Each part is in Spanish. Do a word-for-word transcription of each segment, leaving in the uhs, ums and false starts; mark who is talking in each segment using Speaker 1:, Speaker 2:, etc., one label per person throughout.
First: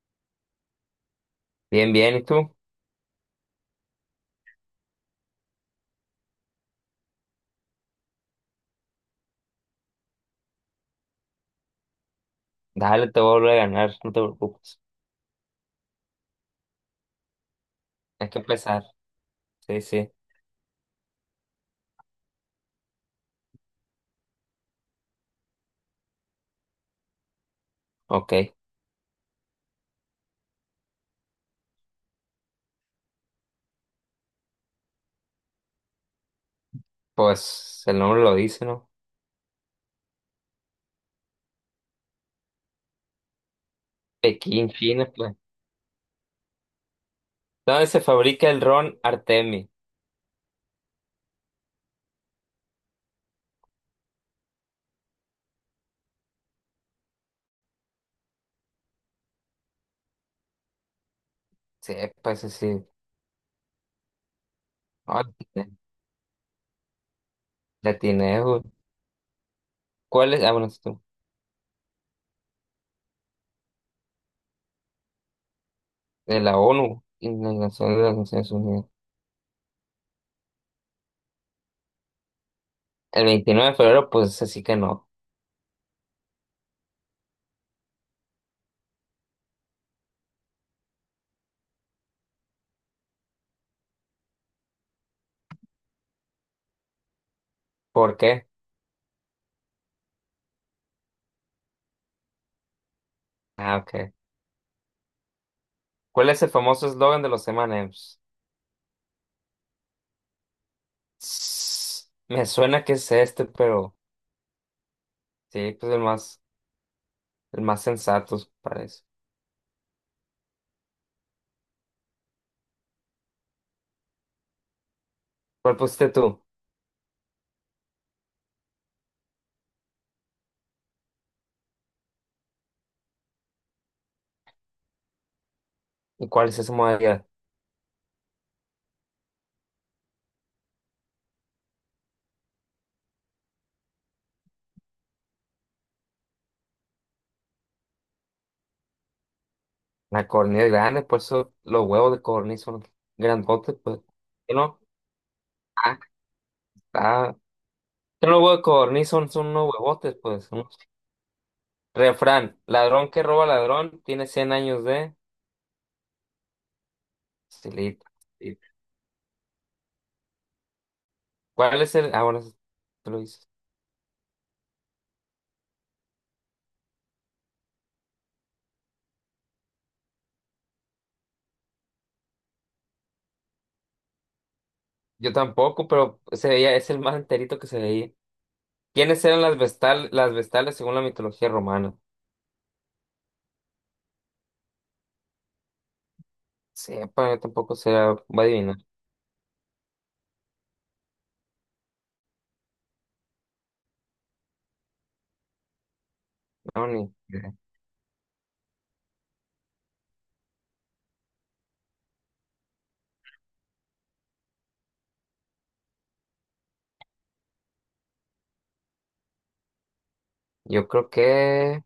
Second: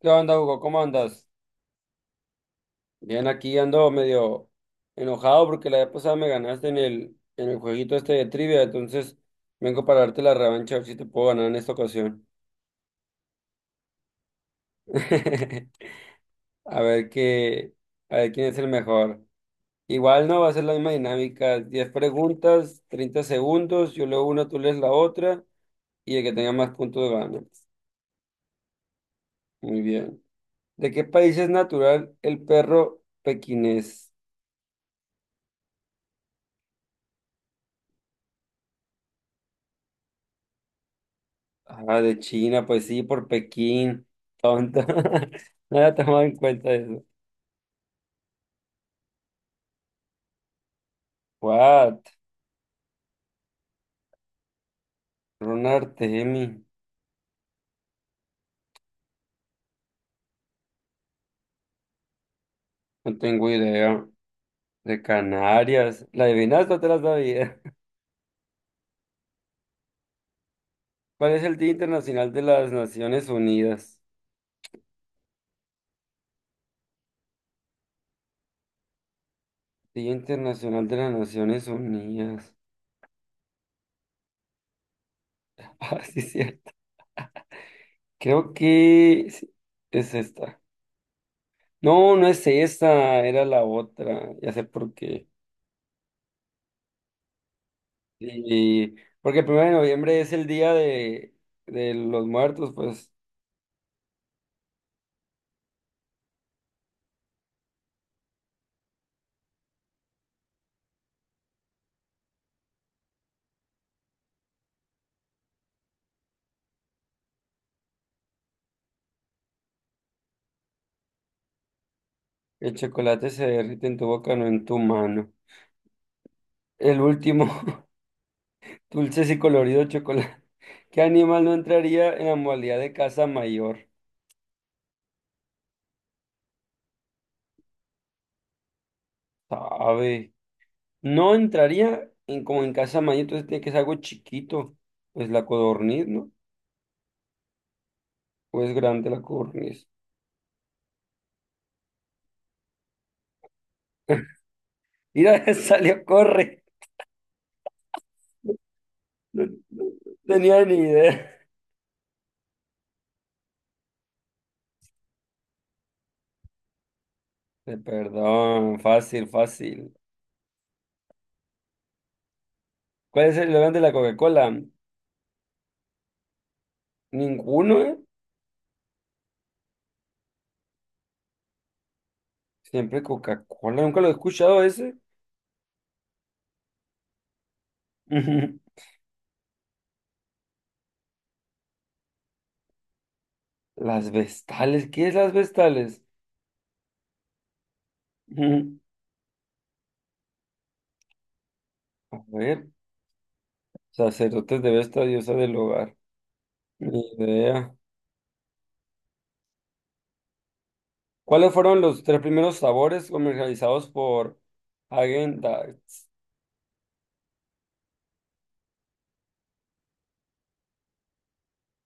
Speaker 1: ¿Qué onda, Hugo? ¿Cómo andas?
Speaker 2: Bien, bien, ¿y tú?
Speaker 1: Bien, aquí ando medio enojado porque la vez pasada me ganaste en el, en el jueguito este de trivia, entonces vengo para darte la revancha a ver si te puedo ganar en esta ocasión.
Speaker 2: Dale, te voy a ganar, no te preocupes.
Speaker 1: A ver qué, a
Speaker 2: Hay
Speaker 1: ver
Speaker 2: que
Speaker 1: quién es el
Speaker 2: empezar.
Speaker 1: mejor.
Speaker 2: Sí, sí.
Speaker 1: Igual no va a ser la misma dinámica. Diez preguntas, treinta segundos, yo leo una, tú lees la otra y el que tenga más puntos gana.
Speaker 2: Ok.
Speaker 1: Muy bien. ¿De qué país es natural el perro pequinés?
Speaker 2: Pues el nombre lo dice, ¿no?
Speaker 1: Ah, de China, pues sí, por Pekín.
Speaker 2: Pekín,
Speaker 1: Tonto.
Speaker 2: China, pues.
Speaker 1: No había tomado en cuenta eso.
Speaker 2: ¿Dónde se fabrica el ron Artemi?
Speaker 1: What? Ronald, Artemi.
Speaker 2: Sí, pues sí.
Speaker 1: No tengo idea. De
Speaker 2: Ah,
Speaker 1: Canarias. ¿La adivinaste o te la sabía?
Speaker 2: la tiene, güey. ¿Cuál es? Ah, bueno, es tú.
Speaker 1: ¿Cuál es el Día Internacional de las Naciones Unidas?
Speaker 2: De la O N U y Organización de las Naciones Unidas.
Speaker 1: Día Internacional de las Naciones Unidas.
Speaker 2: El veintinueve de febrero, pues así que no.
Speaker 1: Ah, sí, es cierto. Creo que sí, es esta. No, no es esta, era la otra. Ya sé por qué.
Speaker 2: ¿Por qué?
Speaker 1: Y porque el primero de noviembre es el día de, de los muertos, pues
Speaker 2: Ah, ok. ¿Cuál es el famoso eslogan de los M and M's? Me suena que es este, pero sí, pues el más. el más sensato para eso.
Speaker 1: el chocolate se derrite en tu boca, no en tu mano.
Speaker 2: ¿Cuál pusiste tú?
Speaker 1: El último, dulces y colorido chocolate. ¿Qué animal no entraría en la modalidad de casa mayor?
Speaker 2: ¿Y cuál es esa modalidad?
Speaker 1: Sabe. No entraría en, como en casa mayor, entonces tiene que ser algo chiquito. Pues la codorniz, ¿no? O es grande la codorniz.
Speaker 2: La codorniz grande, por eso los huevos de codorniz son grandotes, pues. ¿Qué no?
Speaker 1: Mira,
Speaker 2: Ah,
Speaker 1: salió, corre.
Speaker 2: está. Que los huevos de codorniz son,
Speaker 1: No,
Speaker 2: son unos
Speaker 1: no,
Speaker 2: huevotes,
Speaker 1: no
Speaker 2: pues.
Speaker 1: tenía ni
Speaker 2: Unos-
Speaker 1: idea.
Speaker 2: Refrán, ladrón que roba ladrón tiene cien años de... Silita. Sí.
Speaker 1: Perdón, fácil, fácil.
Speaker 2: ¿Cuál es el...? Ah, bueno, eso tú lo
Speaker 1: ¿Cuál es el
Speaker 2: dices.
Speaker 1: eslogan de la Coca-Cola? Ninguno, ¿eh? Siempre Coca-Cola, nunca lo he escuchado ese.
Speaker 2: Yo tampoco, pero se veía, es el más enterito que se veía. ¿Quiénes eran las vestal, las vestales según la mitología romana?
Speaker 1: Las vestales, ¿qué es las vestales?
Speaker 2: Sepa, yo tampoco se va a adivinar.
Speaker 1: A ver, sacerdotes de Vesta, diosa del hogar.
Speaker 2: No,
Speaker 1: Ni
Speaker 2: ni.
Speaker 1: idea. ¿Cuáles fueron los tres primeros sabores comercializados por Häagen-Dazs?
Speaker 2: Yo creo que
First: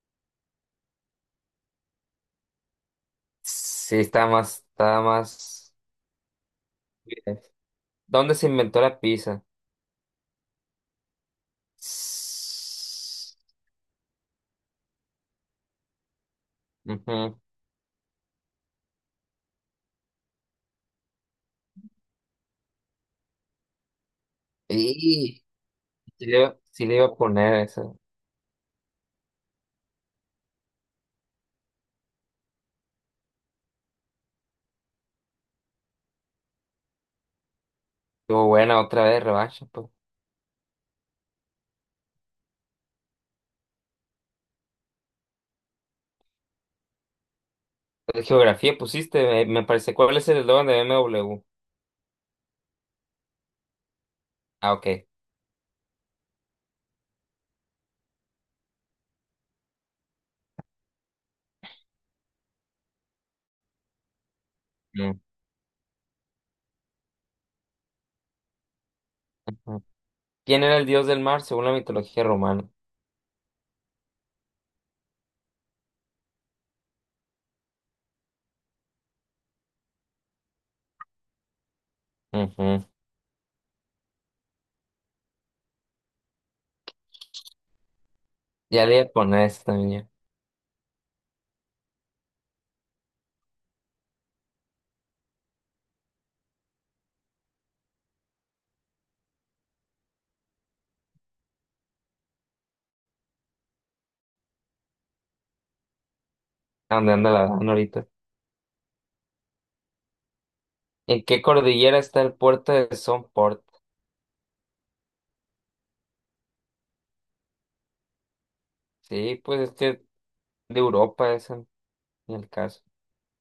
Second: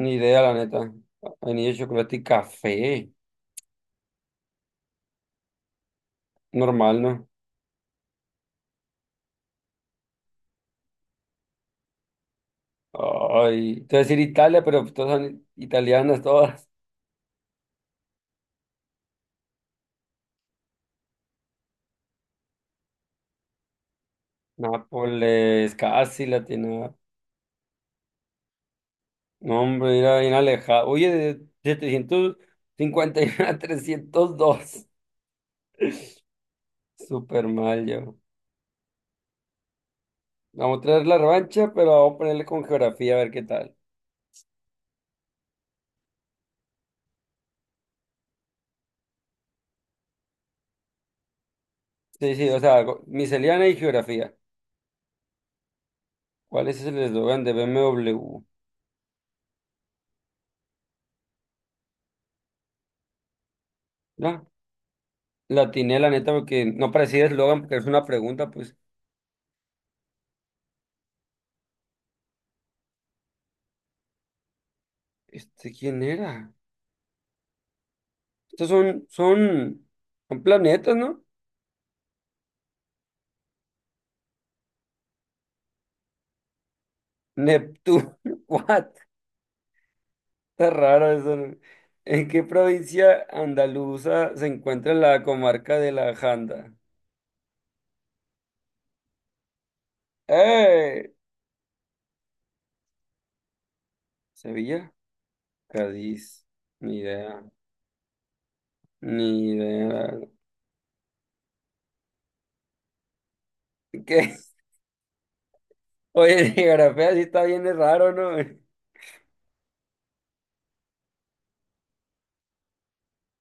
Speaker 1: Ni idea, la neta. Vainilla, chocolate y café.
Speaker 2: sí está más, está más.
Speaker 1: Normal, ¿no?
Speaker 2: ¿Dónde se inventó la pizza? S-
Speaker 1: Ay, te voy a decir Italia, pero todas son italianas, todas.
Speaker 2: Ujú. Y
Speaker 1: Nápoles, casi
Speaker 2: sí le, iba sí
Speaker 1: latina.
Speaker 2: le iba a poner eso.
Speaker 1: No, hombre, era bien alejado. Oye, de setecientos cincuenta y uno a trescientos dos. Súper mal yo.
Speaker 2: Estuvo buena otra vez, revancha, pues.
Speaker 1: Vamos a traer la revancha, pero vamos a ponerle con geografía a ver qué tal.
Speaker 2: De geografía pusiste, me, me parece. ¿Cuál es el eslogan de B m w?
Speaker 1: Sí, sí, o sea, go- miscelánea y geografía.
Speaker 2: Ah, ok.
Speaker 1: ¿Cuál es el eslogan de B M W? No,
Speaker 2: Mm,
Speaker 1: la atiné, la neta, porque no parecía eslogan, porque es una pregunta, pues,
Speaker 2: ujú. ¿Quién era el dios del mar según la mitología romana?
Speaker 1: ¿este quién era? Estos son, son, son planetas, ¿no?
Speaker 2: Ujú.
Speaker 1: Neptuno.
Speaker 2: Ya le
Speaker 1: What.
Speaker 2: iba a poner esta también.
Speaker 1: Está raro eso, ¿no? ¿En qué provincia andaluza se encuentra la comarca de la Janda? ¡Eh! ¿Sevilla? Cádiz.
Speaker 2: ¿A
Speaker 1: Ni
Speaker 2: dónde anda la
Speaker 1: idea.
Speaker 2: dan ahorita?
Speaker 1: Ni idea.
Speaker 2: ¿En qué cordillera está el puerto de Somport?
Speaker 1: ¿Qué? Oye, geografía sí está bien de raro, ¿no?
Speaker 2: Sí, pues es que de Europa, esa, en el caso.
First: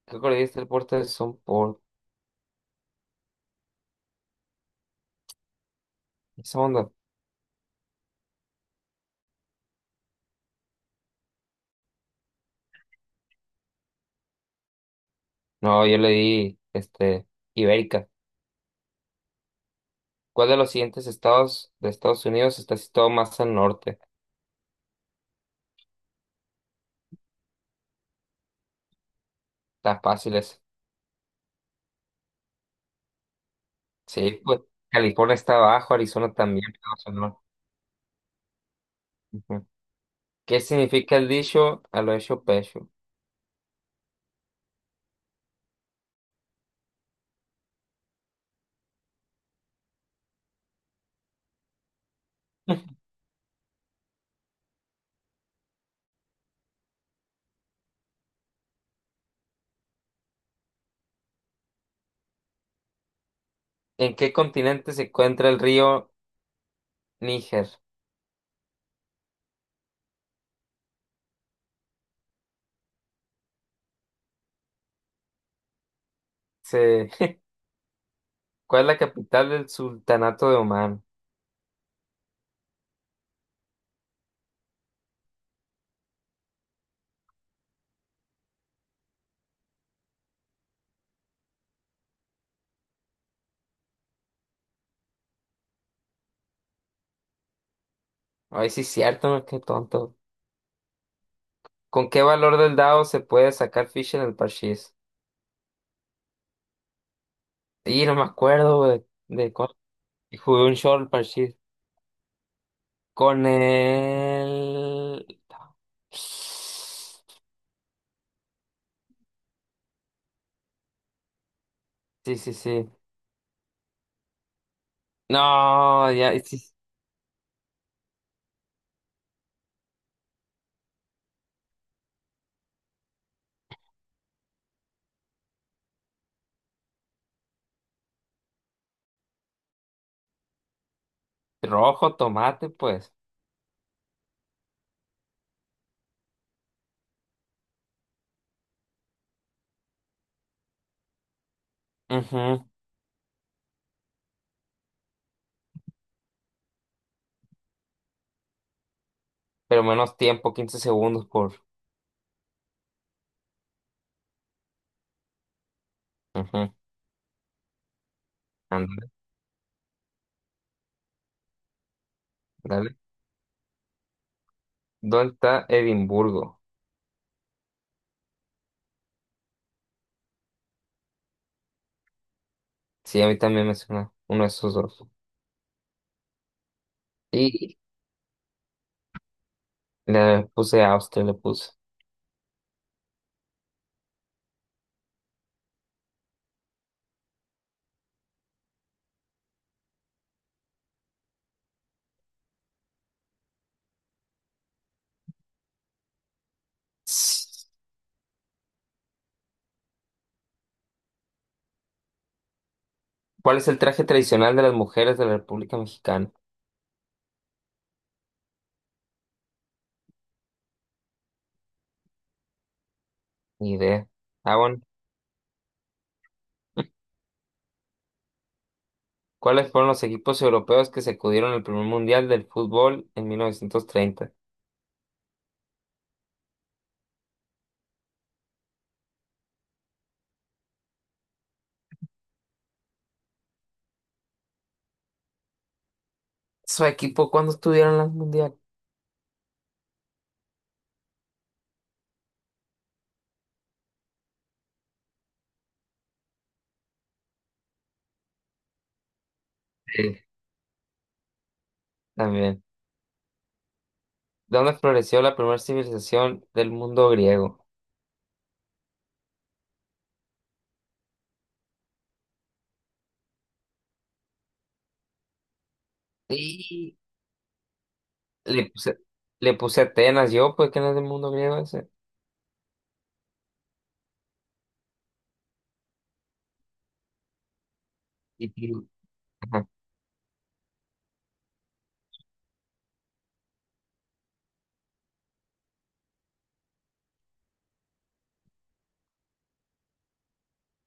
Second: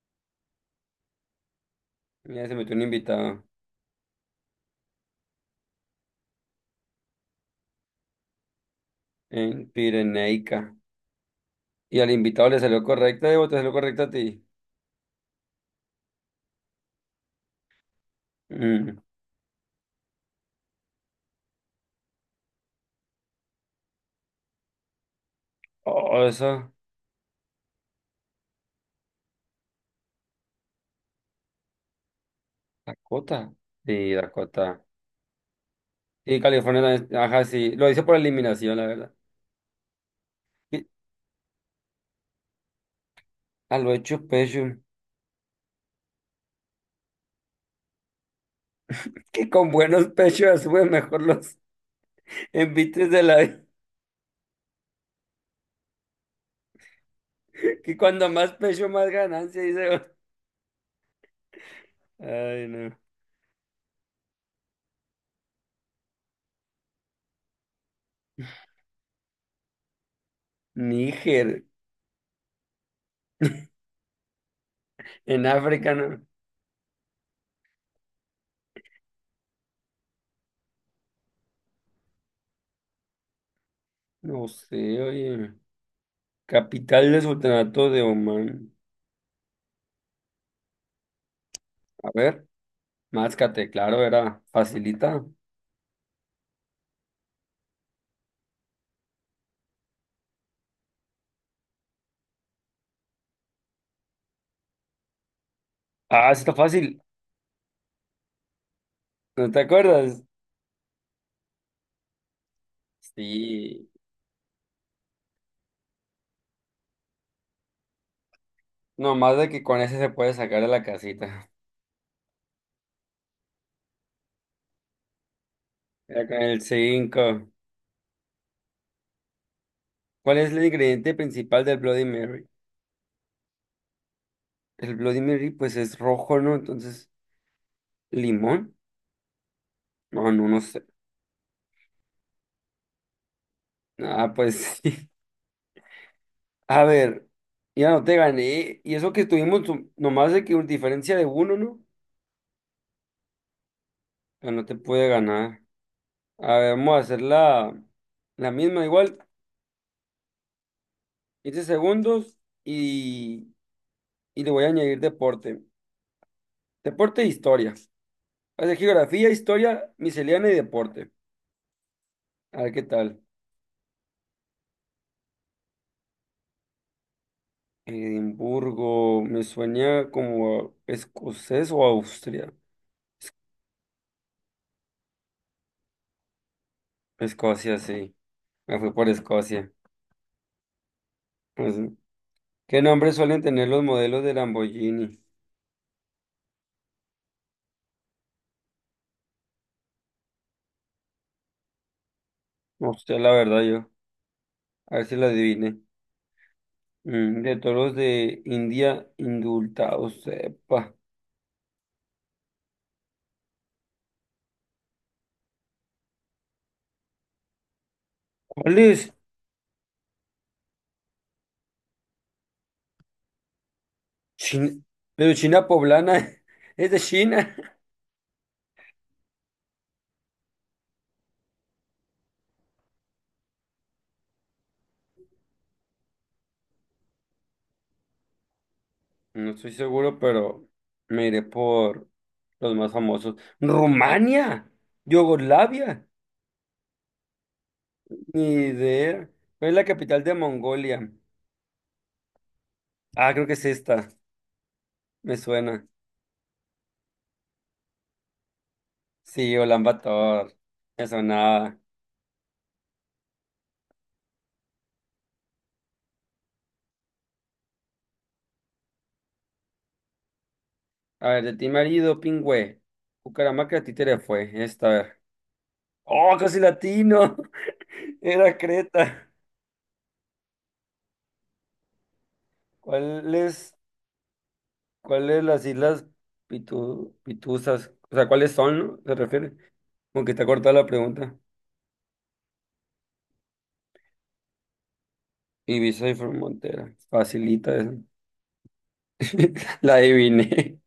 Speaker 2: ¿Qué le diste el puerto Son por
Speaker 1: Mira, se metió un invitado
Speaker 2: ¿Esa onda?
Speaker 1: en Pirenaica. Y al invitado le salió correcta. Diego, te salió correcta a ti.
Speaker 2: No, yo le di, este, Ibérica.
Speaker 1: Mm.
Speaker 2: ¿Cuál de los siguientes estados de Estados Unidos está situado más al norte?
Speaker 1: Oh, eso.
Speaker 2: Está fácil esa.
Speaker 1: Dakota. Sí,
Speaker 2: Sí, pues,
Speaker 1: Dakota.
Speaker 2: California está abajo, Arizona
Speaker 1: Y
Speaker 2: también,
Speaker 1: California
Speaker 2: pero hacia
Speaker 1: también.
Speaker 2: el
Speaker 1: Ajá, sí. Lo hice por eliminación, la verdad.
Speaker 2: Ujú. ¿Qué
Speaker 1: Y-
Speaker 2: significa el dicho a lo hecho pecho?
Speaker 1: A lo hecho pecho. Que con buenos pechos ya sube mejor los envites de la vida. Que cuando más pecho, más ganancia, dice. Ay, no.
Speaker 2: ¿En qué continente se encuentra el río Níger?
Speaker 1: Níger, en África, ¿no?
Speaker 2: Sí. ¿Cuál es la capital del Sultanato de Omán?
Speaker 1: No sé, oye. Capital del Sultanato de Omán. A ver, Máscate, claro, era facilita.
Speaker 2: Ay, sí, es cierto, ¿no? Qué tonto. ¿Con qué valor del dado se puede sacar ficha en el parchís?
Speaker 1: Ah, sí está fácil.
Speaker 2: Y no me acuerdo de,
Speaker 1: ¿No
Speaker 2: de
Speaker 1: te
Speaker 2: cuál.
Speaker 1: acuerdas?
Speaker 2: Y Jugué un short parchís. Con
Speaker 1: Sí.
Speaker 2: el... Sí,
Speaker 1: Nomás de que con ese se puede sacar de la casita.
Speaker 2: sí, sí. No,
Speaker 1: Ya
Speaker 2: ya.
Speaker 1: con
Speaker 2: y
Speaker 1: el
Speaker 2: sí,
Speaker 1: cinco. ¿Cuál es el ingrediente principal del Bloody Mary? El Bloody Mary, pues es rojo, ¿no? Entonces, ¿limón? No, no, no sé.
Speaker 2: Rojo, tomate, pues.
Speaker 1: Ah, pues sí. A ver, ya no te gané. Y eso que estuvimos tu- nomás de que una diferencia de uno, ¿no?
Speaker 2: Ujú.
Speaker 1: Ya no te puede ganar. A ver, vamos a hacer la, la misma igual,
Speaker 2: Pero menos tiempo, quince segundos por...
Speaker 1: quince segundos y, y le voy a añadir deporte.
Speaker 2: Ujú.
Speaker 1: Deporte e historia. Va a ser
Speaker 2: Ándale,
Speaker 1: geografía, historia, miscelánea y deporte. A ver qué
Speaker 2: dale.
Speaker 1: tal.
Speaker 2: ¿Dónde está Edimburgo?
Speaker 1: Edimburgo, me suena como escocés o Austria.
Speaker 2: Sí, a mí también me suena uno de esos dos.
Speaker 1: Escocia,
Speaker 2: Y
Speaker 1: sí. Me fui por Escocia.
Speaker 2: le puse Austria, le puse.
Speaker 1: Pues, ¿qué nombre suelen tener los modelos de Lamborghini? No sé, la verdad, yo. A ver si la adivine. Mm, de toros de India indultados, sepa.
Speaker 2: ¿Cuál es el traje tradicional de las mujeres de la República Mexicana?
Speaker 1: ¿Cuál es?
Speaker 2: Ni idea. Ah,
Speaker 1: China,
Speaker 2: bueno.
Speaker 1: pero China poblana. Es de China.
Speaker 2: ¿Cuáles fueron los equipos europeos que sacudieron el primer mundial del fútbol en mil novecientos treinta?
Speaker 1: No estoy seguro, pero me iré por los más famosos. Rumania, Yugoslavia,
Speaker 2: ¿Su equipo cuándo estuvieron en el
Speaker 1: ni
Speaker 2: mundial?
Speaker 1: idea. ¿Cuál es la capital de Mongolia? Ah, creo que es esta. Me suena. Sí, Ulan
Speaker 2: Sí,
Speaker 1: Bator. Me sonaba.
Speaker 2: también. ¿Dónde floreció la primera civilización del mundo griego?
Speaker 1: A ver, de ti marido, pingüe. Bucaramanga, títere fue. Esta, a ver. ¡Oh, casi
Speaker 2: Y
Speaker 1: latino! Era
Speaker 2: le puse,
Speaker 1: Creta.
Speaker 2: le puse Atenas, yo, pues que no es del mundo griego ese.
Speaker 1: ¿Cuáles, cuáles las islas Pitu- Pituzas? O sea, ¿cuáles
Speaker 2: Y- y-
Speaker 1: son, no? ¿Se refiere?
Speaker 2: ajá.
Speaker 1: Como que está cortada la pregunta. Ibiza y Formentera. Facilita eso. La adiviné.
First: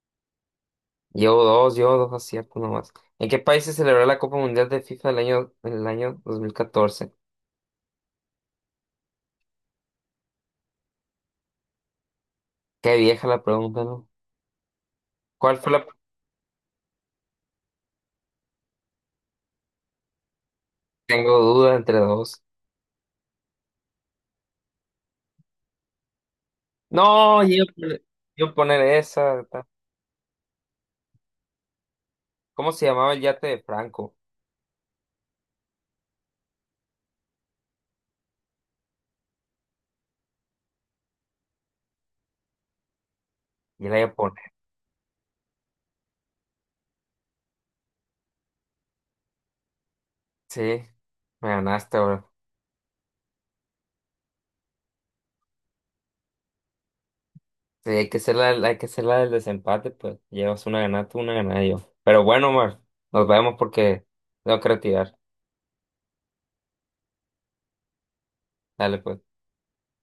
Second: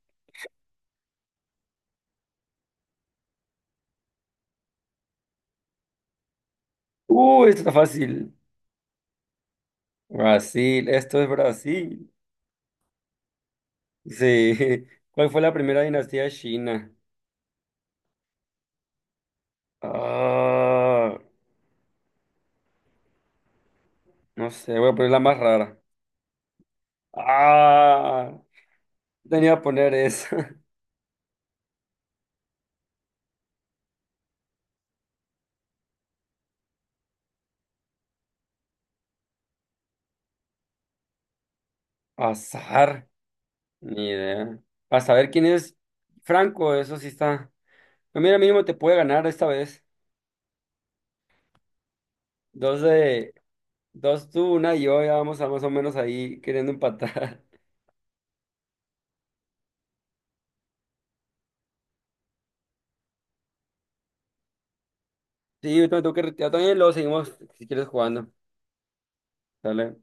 Speaker 2: Llevo dos, llevo dos aciertos nomás. ¿En qué país se celebró la Copa Mundial de FIFA el año, el año dos mil catorce?
Speaker 1: Uh, esto está fácil. Brasil, esto es Brasil.
Speaker 2: Qué vieja la pregunta, ¿no?
Speaker 1: Sí. ¿Cuál fue la
Speaker 2: ¿Cuál fue
Speaker 1: primera
Speaker 2: la...
Speaker 1: dinastía de China? Ah,
Speaker 2: Tengo dudas entre dos.
Speaker 1: no sé, voy a poner la más rara.
Speaker 2: No, yo,
Speaker 1: Ah,
Speaker 2: yo poner
Speaker 1: no,
Speaker 2: esa.
Speaker 1: tenía que
Speaker 2: Ta-
Speaker 1: poner eso.
Speaker 2: ¿Cómo se llamaba el yate de Franco?
Speaker 1: Azar,
Speaker 2: Y la
Speaker 1: ni
Speaker 2: iba a poner.
Speaker 1: idea. A saber quién es Franco, eso sí está. Pero mira, mínimo te puede ganar esta vez.
Speaker 2: Sí, me ganaste, bro.
Speaker 1: Dos de, dos tú, una y yo, ya vamos a más o menos ahí queriendo empatar.
Speaker 2: Sí, hay que ser la, hay que ser la del desempate, pues. Llevas una ganada tú, una ganada yo. Pero bueno, Omar, nos vemos porque tengo que retirar.
Speaker 1: Sí, yo también tengo que retirar también, luego seguimos si quieres jugando.
Speaker 2: Dale, pues.
Speaker 1: Dale.